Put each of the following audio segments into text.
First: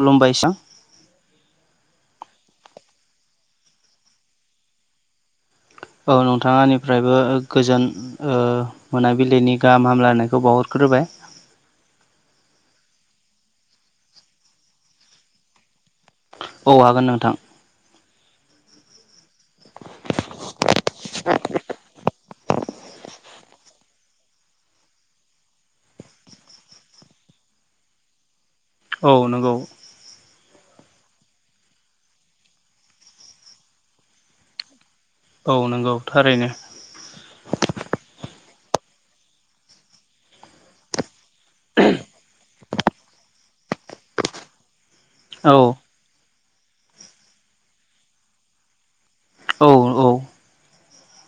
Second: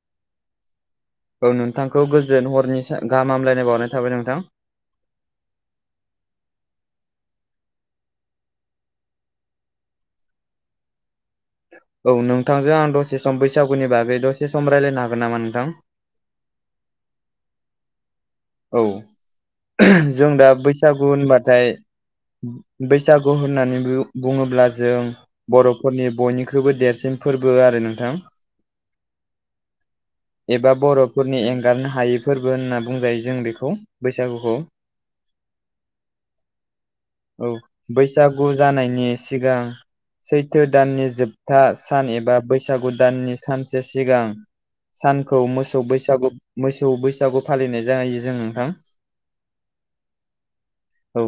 खुलुमबायस औ नोंथांखौ गोजोन हरनि सा गाहामलायनाय बावनाय थाबाय नोंथां औ नोंथां आनिफ्रायबो गोजोन ओ मोनाबिलिनि गाहाम हामलायनायखौ बावहरग्रोबाय औ नोंथांजों आं दसे सम बैसागुनि बागै दसे सम रायज्लायनो हागोन नामा नोंथां? औ हागोन नोंथां औ जों दा बैसागु होनबाथाय बैसागु होननानै बु-बुङोब्ला जों बर'फोरनि बयनिख्रुइबो देरसिन फोरबो आरो नोंथां औ नंगौ एबा बर'फोरनि एंगारनो हायै फोरबो होनना बुंजायो जों बेखौ बैसागुखौ औ नंगौ थारैनो औ बैसागु जानायनि सिगां सैथो दाननि जोब था सान एबा बैसागु दाननि सानसे सिगां सानखौ औ मोसौ बैसागु मोसौ बैसागु फालिनाय जायो जों नोंथां औ औ औ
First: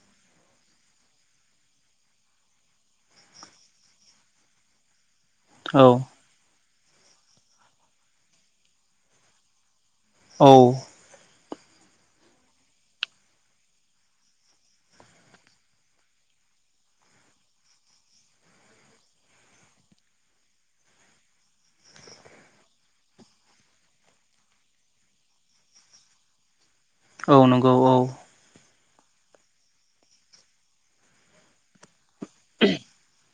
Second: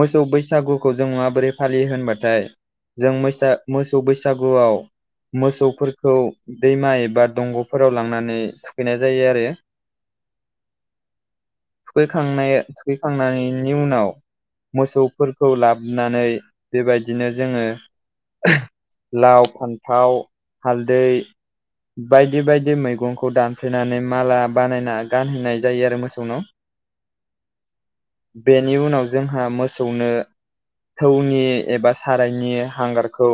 मोसौ बैसागुखौ जों माबोरै फालियो होनबाथाय जों मैसा मोसौ बैसागुआव औ मोसौफोरखौ दैमा एबा दंग'फोराव लांनानै थुखैनाय जायो आरो औ थुखैखांनाय थुखैखांनायनि उनाव मोसौफोरखौ लाबोनानै बेबायदिनो जोङो लाव फान्थाव हालदै बायदि बायदि मैगंखौ दानफ्लेनानै माला बानायना गानहैनाय जायो आरो [unintelligible] औ नंगौ औ बेनि उनाव जोंहा मोसौनो थौनि एबा सारायनि हांगारखौ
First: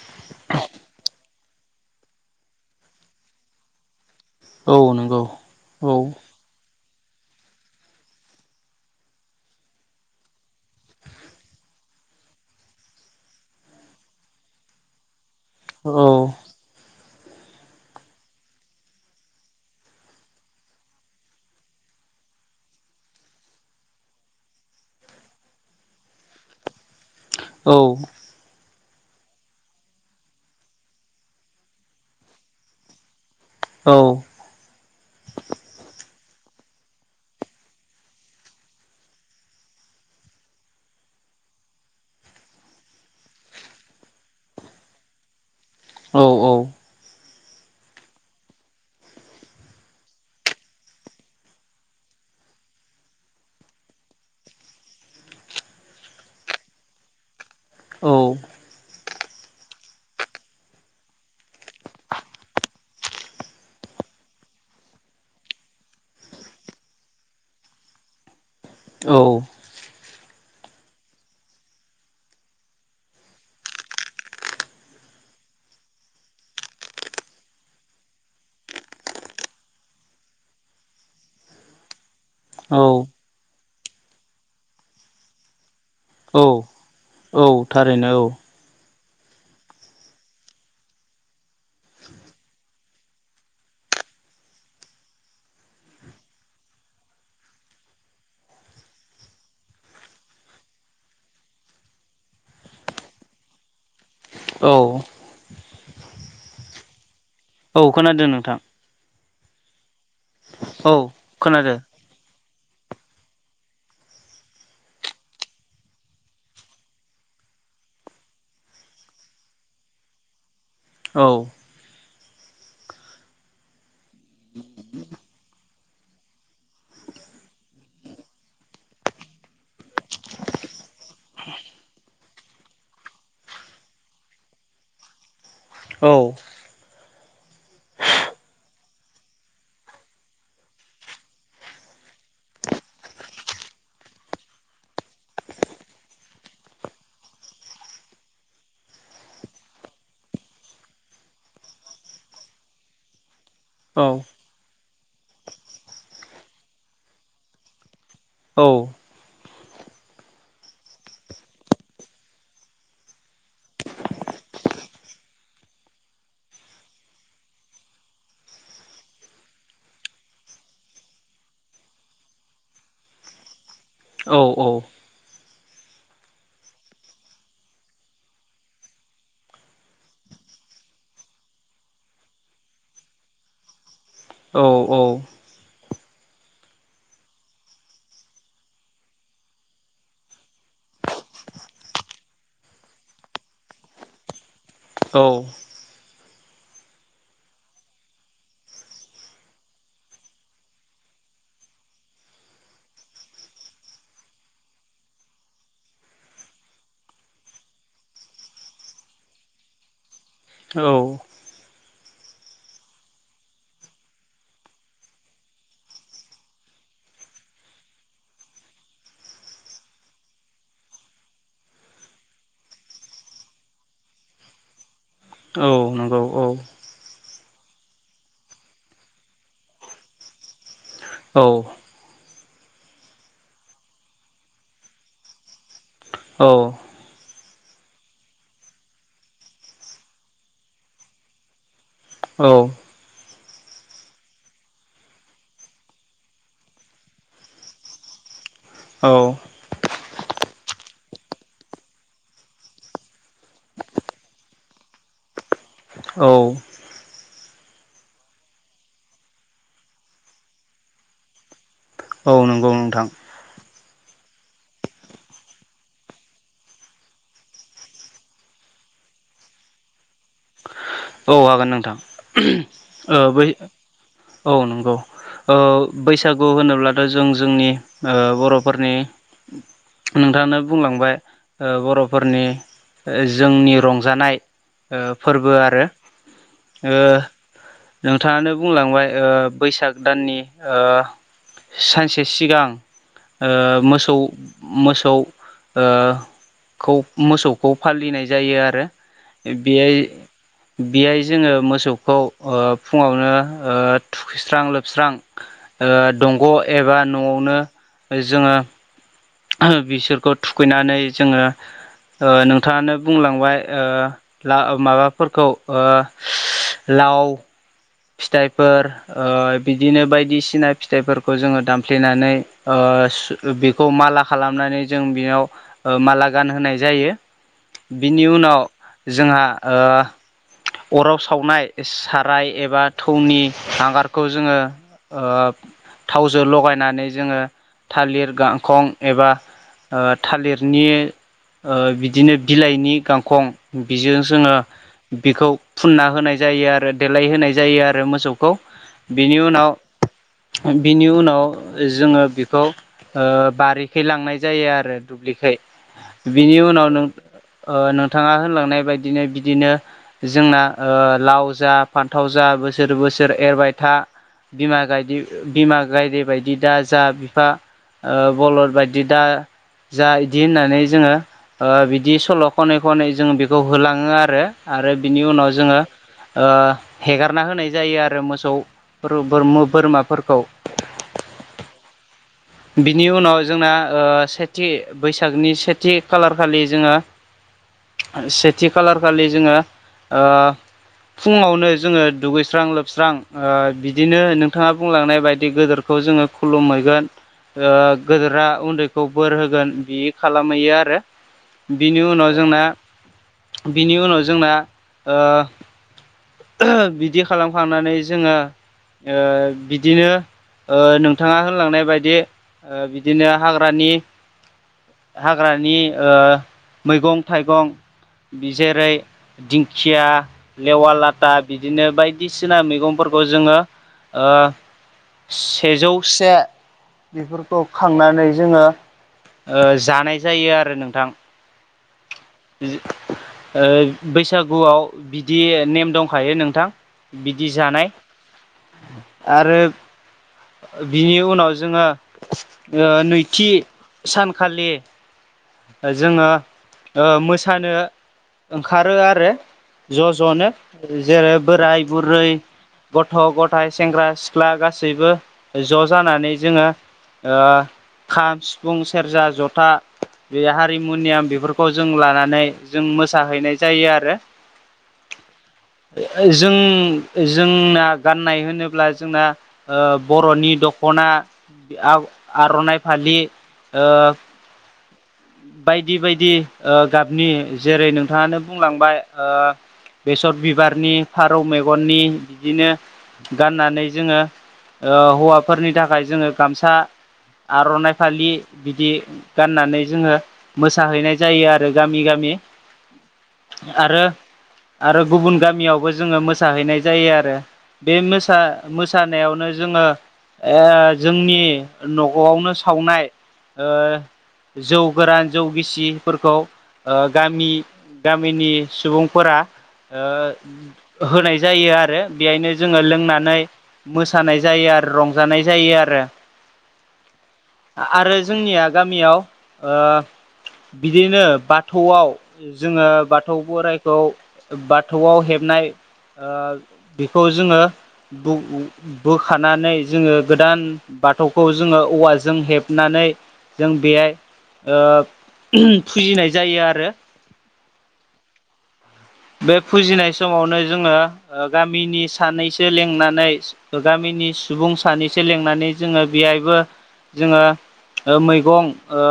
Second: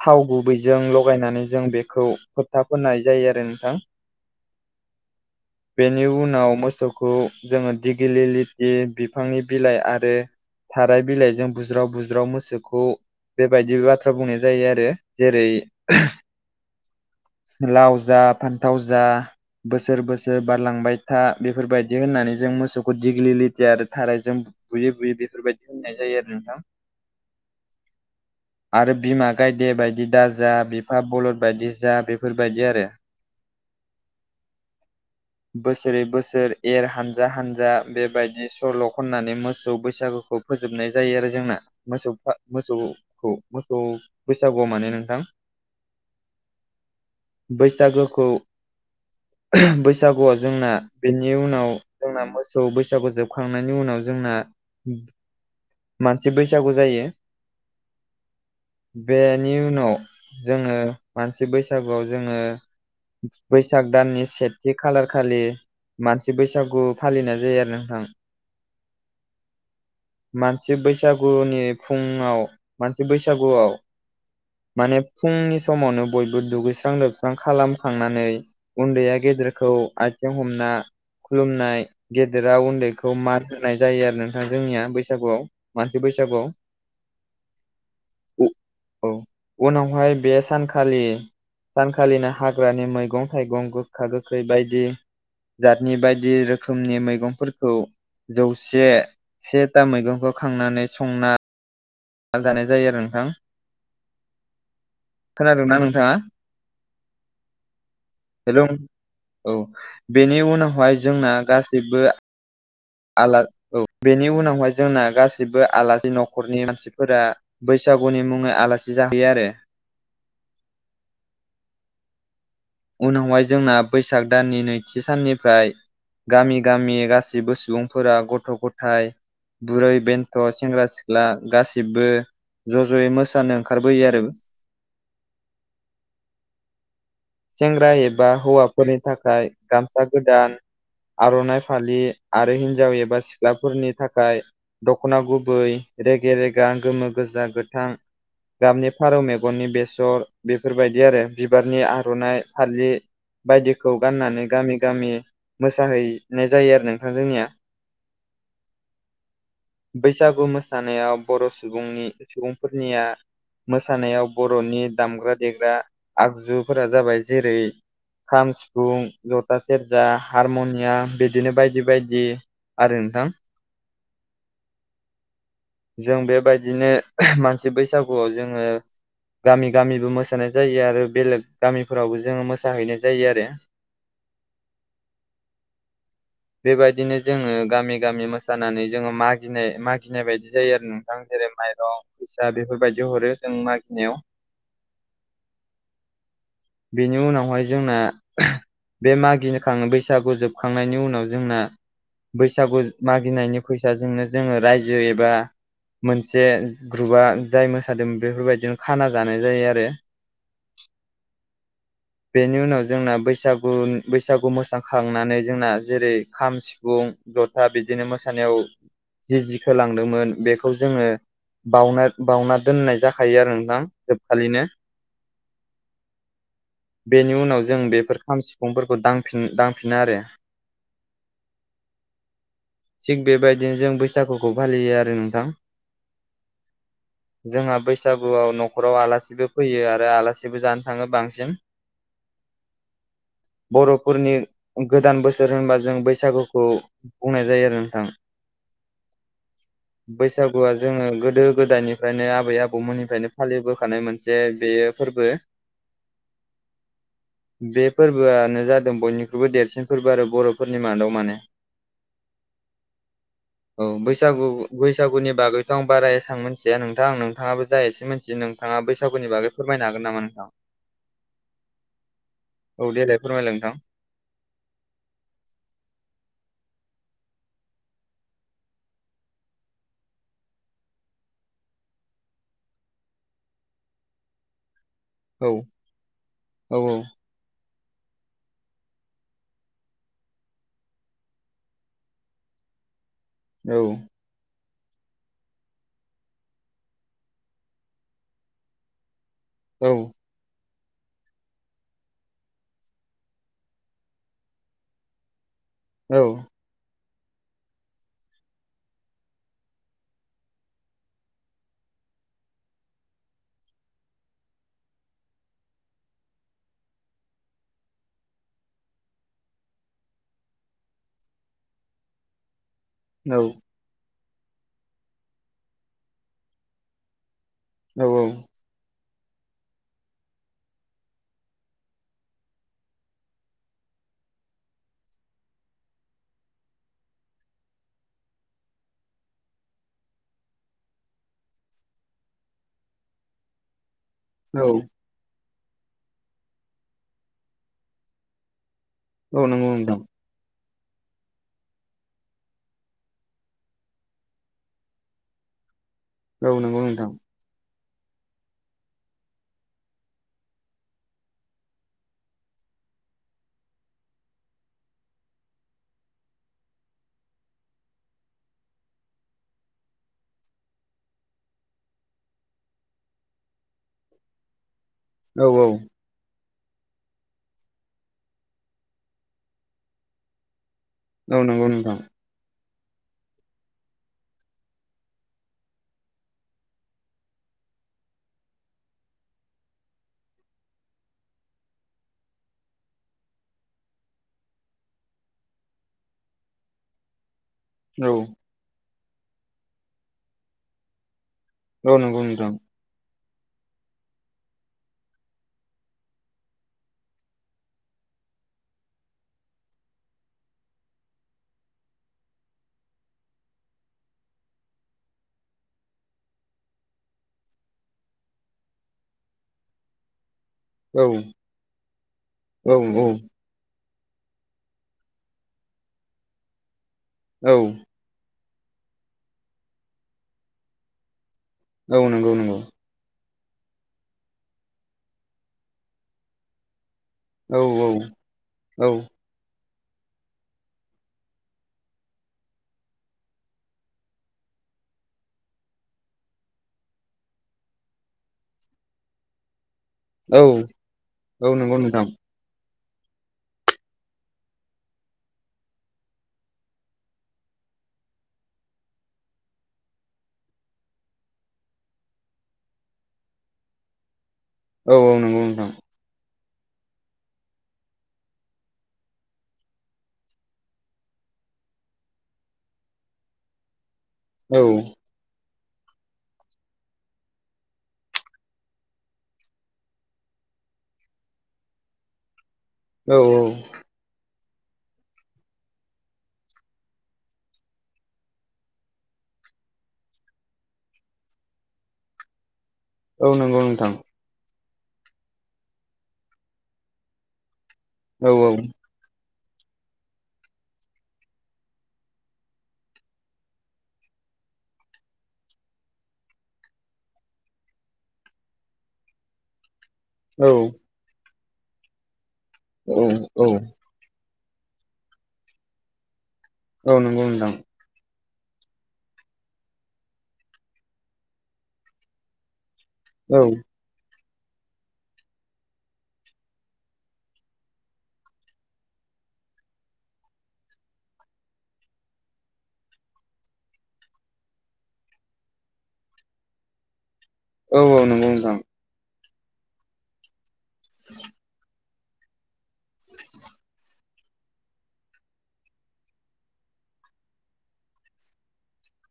थाव गुबैजों लगायनानै जों बेखौ होबथा फोनाय जायो आरो नोंथां औ नंगौ औ बेनि उनाव मोसौखौ जोङो दिगिलि लथि बिफांनि बिलाइ आरो थाराय बिलाइजों बुज्राव बुज्राव मोसौखौ बेबायदि बाथ्रा बुंनाय जायो आरो जेरै औ लाव जा फान्थाव जा बोसोर बोसोर बारलांबाय था बेफोरबायदि होननानै जों मोसौखौ दिेग्लिथि आरो थारै जों बुयै बुयै बेफोरबायदि होननाय जायो आरो नोंथां औ आरो बिमा गायदे बायदि दा जा बिफा बलद बायदि जा बेफोरबायदि आरो औ बोसोरै बोसोर एर हानजा हानजा बेबायदि सल' खननानै मोसौ बैसागुखौ फोजोबनाय जायो आरो जोंना मोसौ मोसौखौ मोसौ बैसागुआव माने नोंथां औ बैसागोखौ बैसागुआव जोंना बेनि उनाव जोंना मोसौ बैसागु जोबखांनायनि उनाव जोंना मानसि बैसागु जायो बेनि उनाव जोङो मानसि बैसागुआव जोङो बैसाग दाननि सेथि खालारखालि मानसि बैसागु फालिनाय जायो आरो नोंथां औ मानसि बैसागुनि फुङाव मानसि बैसागुआव [inaudible] माने फुंनि समावनो बयबो दुगैस्रां लोबस्रां खालामखांनानै उन्दैया गेदेरखौ आथिजों हमना खुलुमनाय गेदेरा औ उन्दैखौ मान होनाय जायो आरो नोंथां जोंनिया बैसागुआव मानसि औ बैसागुआव औ थारैनो औ औ उनावहाय बे सानखालि सानखालिनो हाग्रानि मैगं थाइगं गोखा गोखै बायदि जातनि बायदि रोखोमनि मैगंफोरखौ जौसे सेथा मैगंखौ खांनानै संना आाल जानाय जायो आरो नोंथां औ औ खोनादोंनाा नोंथाङा औ खोनादों नोंथां हेल' औ बेनि औ उनावहाय जोंना खोनादों गासैबो आ औ बेनि उनावहाय जोंना गासिबो आलासि न'खरनि मानसिफोरा बैसागुनि मुङै आलासि जाहैयो आरो औ उनावहाय जोंना बैसाग दाननि नैथि साननिफ्राय गामि गामि गासैबो सुबुंफोरा गथ' गथाय बुरै बेन्थ' सेंग्रा सिख्ला गासिबो ज' ज'यै मोसानो ओंखारबोयो आरो औ सेंग्रा एबा हौवाफोरनि थाखाय गामसा गोदान आर'नाइ फालि आरो हिन्जाव एबा सिख्लाफोरनि थाखाय दख'ना गुबै रेगे रेगा गोमो गोजा गोथां गाबनि फारौ मेगननि बेसर बेफोरबायदि आरो बिबारनि आर'नाइ फालि बायदिखौ औ गाननानै गामि गामि मोसाहैनाय जायो आरो नोंथां जोंनिया औ बैसागु मोसानायाव बर' सुबुंनि सुबुंफोरनिया मोसानायाव बर'नि दामग्रा देग्रा आगजुफोरा जाबाय जेरै खाम सिफुं जथा सेरजा हारमुनियाम बिदिनो बायदि बायदि आरो नोंथां औ औ जों बेबायदिनो मानसि बैसागुआव जोङो गामि गामिबो मोसानाय जायो आरो बेलेग गामि फोरावबो जोङो मोसाहैनाय जायो आरो औ औ गौ बेबायदिनो जोङो गामि गामि मोसानानै जोङो मागिनाय मागिनाय बायदि जायो आरो नोंथां जेरै माइरं फैसा बेफोरबायदि हरो जों मागिनायाव औ बेनि उनावहाय जोंना बे मागिनोखाङो बैसागु जोबखांनायनि उनाव जोंना बैसागु मागिनायनि फैसाजोंनो जोङो रायजो एबा मोनसे ग्रुपआ जाय मोसादोंमोन बेफोरबायदिनो खाना जानाय जायो आरो औ बेनि उनाव जोंना बैसागु बैसागु मोसा खांनानै जोंना जेरै खाम सि सिफुं जथा बिदिनो मोसानायाव जि जि खोलांदोंमोन बेखौ जोङो बावनाय बावना दोननाय जाखायो आरो नोंथां जोबखालिनो औ नंगौ औ बेनि उनाव जों बेफोर खाम सिफुंफोरखौ दांफिन दांफिनो आरो औ थिग बेबायदिनो जों बैसागुखौ फालियो आरो नोंथां औ जोंहा बैसागुआव न'खराव आलासिबो फैयो आरो आलासिबो जानो थाङो बांसिन ओ बर'फोरनि गोदान बोसोर होनबा जों बैसागुखौ बुंनाय जायो आरो नोंथां औ बैसागुआ जोङो गोदो गोदायनिफ्रायनो आबै आबौमोननिफ्रायनो फालिबोखानाय मोनसे बेयो फोरबो औ बे फोरबोआनो जादों बयनिख्रुइबो देरसिन फोरबो आरो बर'फोरनि मादाव माने औ नंगौ नोंथां औ बैसागु बैसागुनि बागैथ' आं बारा एसां मिथिया नोंथां आं नोंथाङाबो जा एसे मिथि नों थाङा बैसागुनिबागै फोरमायनो हागोन नामा नोंथां? औ हागोन नोंथां देलाय औ बै फोरमायलाय नोंथां औ नंगौ ओ बैसागु होनोब्लाथ' जों जोंनि बर'फोरनि नोंथाङानो बुंलांबाय बर'फोरनि जोंनि रंजानाय औ फोरबो आरो औ ओ नोंथाङानो बुंलांबाय बैसाग दाननि ओ सानसे सिगां मोसौ मोसौ ओ खौ मोसौखौ फालिनाय जायो आरो। औ बेयाय बेहाय जोङो मोसौखौ फुङावनो थुखैस्रां लोबस्रां औ दंग' एबा न'आवनो जोङो बिसोरखौ थुखैनानै जोङो नोंथाङानो बुंलांबाय ओ माबाफोरखौ ओ लाव फिथाइफोर ओ बिदिनो बायदिसिना फिथाइफोरखौ जोङो दामफ्लेनानै औ ओ बेखौ माला खालामनानै जों बेनयाव माला गानहोनाय जायो औ बिनि उनाव जोंहा ओ अराव सावनाय साराय एबा थौनि हांगारखौ जोङो थावजों लगायनानै जोङो थालिर गांखं एबा थालिरनि बिदिनो बिलाइनि गांखं बिजों जोङो औ बिखौ फुनना होनाय जायो आरो देलाय होनाय जायो आरो मोसौखौ बिनि औ नंगौ उनाव नोंथां बिनि उनाव जोङो बेखौ बारिखै लांनाय जायो आरो दुब्लिखाय बिनि औ नंगौ उनाव नों नोंथां ओ नोंथाङा होनलांनाय बायदिनो बिदिनो जोंना लाव जा फा थाव जा बोसोर बोसोर एरबाय था बिमा गाय बिमा गायदे बायदि दा जा बिफा बलद बायदि दा जा बिदि होननानै जोङो बिदि सल' खनै खनै जोङो बेखौ होलाङो आरो। आरो बिनि औ उनाव औ जोङो ओ हेगारना होनाय जायो आरो मोसौ बोरम बोरमाफोरखौ औ नंगौ नोंथां बिनि उनाव जोंना सेथि बैसागनि सेथि खालार खालि जोङो सेथि खालार खालि जोङो ओ फुङावनो जोङो दुगैस्रां लोबस्रां बिदिनो नोंथाङा बुंलांनाय बायदि गोदोर खौ जोङो खुलुमहैगोन ओ औ गोदोरा उन्दैखौ बोर होगोन बि खालामहैयो आरो औ बिनि नंगौ उनाव नोंथां जोंना बिनि उनाव जोंना ओ बिदि खालामखांनानै जोङो बिदिनो नोंथाङा होनलांनाय बायदि बिदिनो हाग्रानि हाग्रानि ओ मैगं थाइगं बि जेरै दिंखिया लेवा औ लाथा बिदिनो बायदिसिना औ मैगंफोरखौ जोङो ओ सेजौ से औ बेफोरखौ खांनानै जोङो जानाय ओ जायो आरो नोंथां औ नंगौ नंगौ ओ बैसागुआव बिदि नेम दंखायो नोंथां बिदि औ जानाय औ आरो बिनि उनाव जोङो ओ नैथि सानखालि जोङो ओ मोसानो ओंखारो आरो ज' ज'नो औ जेरै औ नंगौ बोराय नोंथां बुरै गथ' गथाय सेंग्रा सिख्ला गासैबो ज' जानानै जोङो ओ खाम सिफुं सेरजा जथा बे हारिमुनियाम बेफोर खौ जों लानानै जों मोसाहैनाय जायो आरो औ औ नंगौ नोंथां। जों जोंना गाननाय होनोब्ला जोंना ओ बर'नि दख'ना आ-आर'नाइ फालि ओ औ बायदि बायदि ओ गाबनि जेरै नोंथाङानो बुंलांबाय ओ बेसर बिबारनि फारौ मेगननि बिदिनो गाननानै जोङो ओ हौवाफोरनि थाखाय जोङो गामसा आर'नाइ फालि बिदि गाननानै जोङो मोसाहैनाय जायो आरो गामि गामि औ नंगौ नोंथां आरो आरो गुबुन गामियावबो जोङो मोसाहैनाय जायो आरो बे औ मोसा- मोस सानायावनो जोङो ओ जोंनि न'गआवनो सावनाय ओ जौ गोरान जौ गिसिफोरखौ गामि गामिनि सुबुंफोरा ओ होनाय जायो आरो बेहायनो जोङो लोंनानै मोसानाय जायो आरो रंजानाय जायो आरो। औ नंगौ नोंथां। आ-आरो जोंनिया गामियाव ओ बिदिनो बाथौआव जोङो बाथौ औ बोराइ खौ बाथौआव हेबनाय ओ हिखौ जोङो [unintelligible] बोखानानै जोङो गोदान बाथौखौ जोङो औवाजों हेबनानै जों बेहाय ओ फुजिनाय जायो आरो औ औ नंगौ नोंथां। बे फुजिनाय समावनो जोङो ओ गामिनि सानैसो लिंनानै गामिनि सुबुं सानैसो लिनानै जोङो बेहायबो जोङो मैगं ओ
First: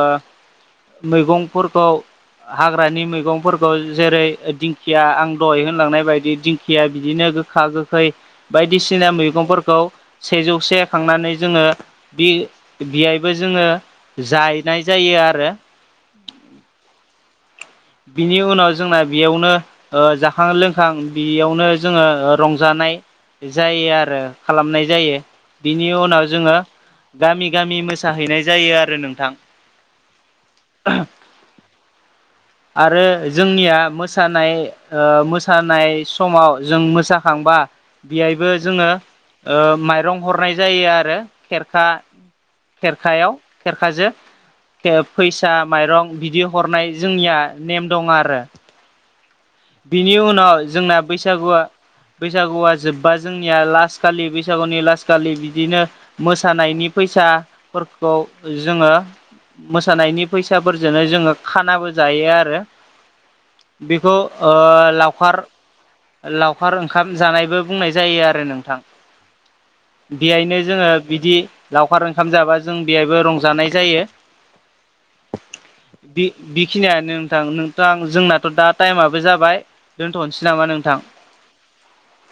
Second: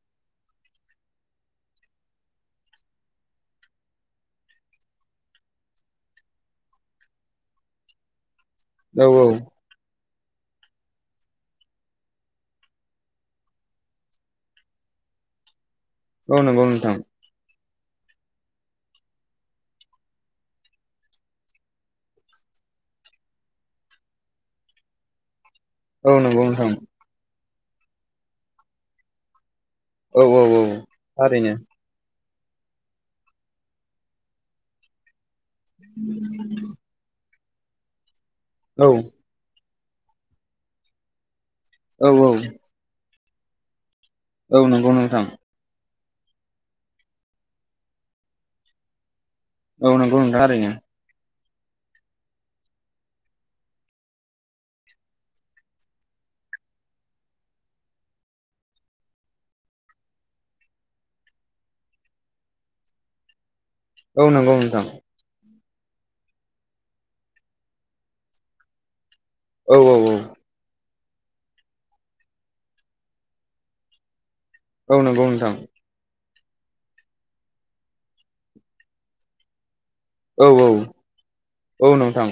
मैगंफोरखौ हाग्रानि मैगंफोरखौ जेरै दिंखिया आं दहाय होनलांनाय बायदि दिंखिया बिदिनो गोख खा गोखै बायदिसिना मैगंफोरखौ सेजौसे खांनानै जोङो दि बिहायबो जोङो जायनाय जायो आरो औ नोंगौ नोंथां। बिनि उनाव जोंना बेयावनो जाखां लोंखां बेयावनो जोङो रंजानाय जायो आरो खालामनाय जायो। बिनि औ नंगौ उनाव जोङो नोंथां गामि -गामि मोसाहैनाय जायो आरो नोंथां। औ औ औ थारैनो‌। आरो जोंनिया मोसानाय ओ मोसानाय समाव जों मोसा खांबा बेहायबो जोङो औ ओ माइरं हरनाय जायो आरो खेरखा औ औ खेरखायाव खेरखाजो औ नंगौ नोंथां फै फिसा माइरं बिदि हरनाय जोंनिया नेम दङ आरो। औ बिनि नंगौ नोंथां उनाव ओरैनो जोंना बैसागुआ बैसागुआ जोब्बा जोंनिया लास खालि बैसागुनि लास खालि बिदिनो मोसानायनि फैसाफोरखौ जोङो मोसानायनि फैसाफोरजोंनो जोङो खानाबो जायो आरो बेफोर औ ओ नंगौ नोंथां लावखार लावखार ओंखाम जानायबो बुंनाय जायो आरो नोंथां। औ औ औ बेहायनो जोङो बिदि लावखार ओंखाम जाबा जों बेहायबो रंजानाय जायो। औ नंगौ नोंथां। बेखिनियानो नोंथां नोंथां जोंनाथ' दा टाइमाबो जाबाय। औ दोनथ'नोसै नामा नोंथां? औ नोंथां।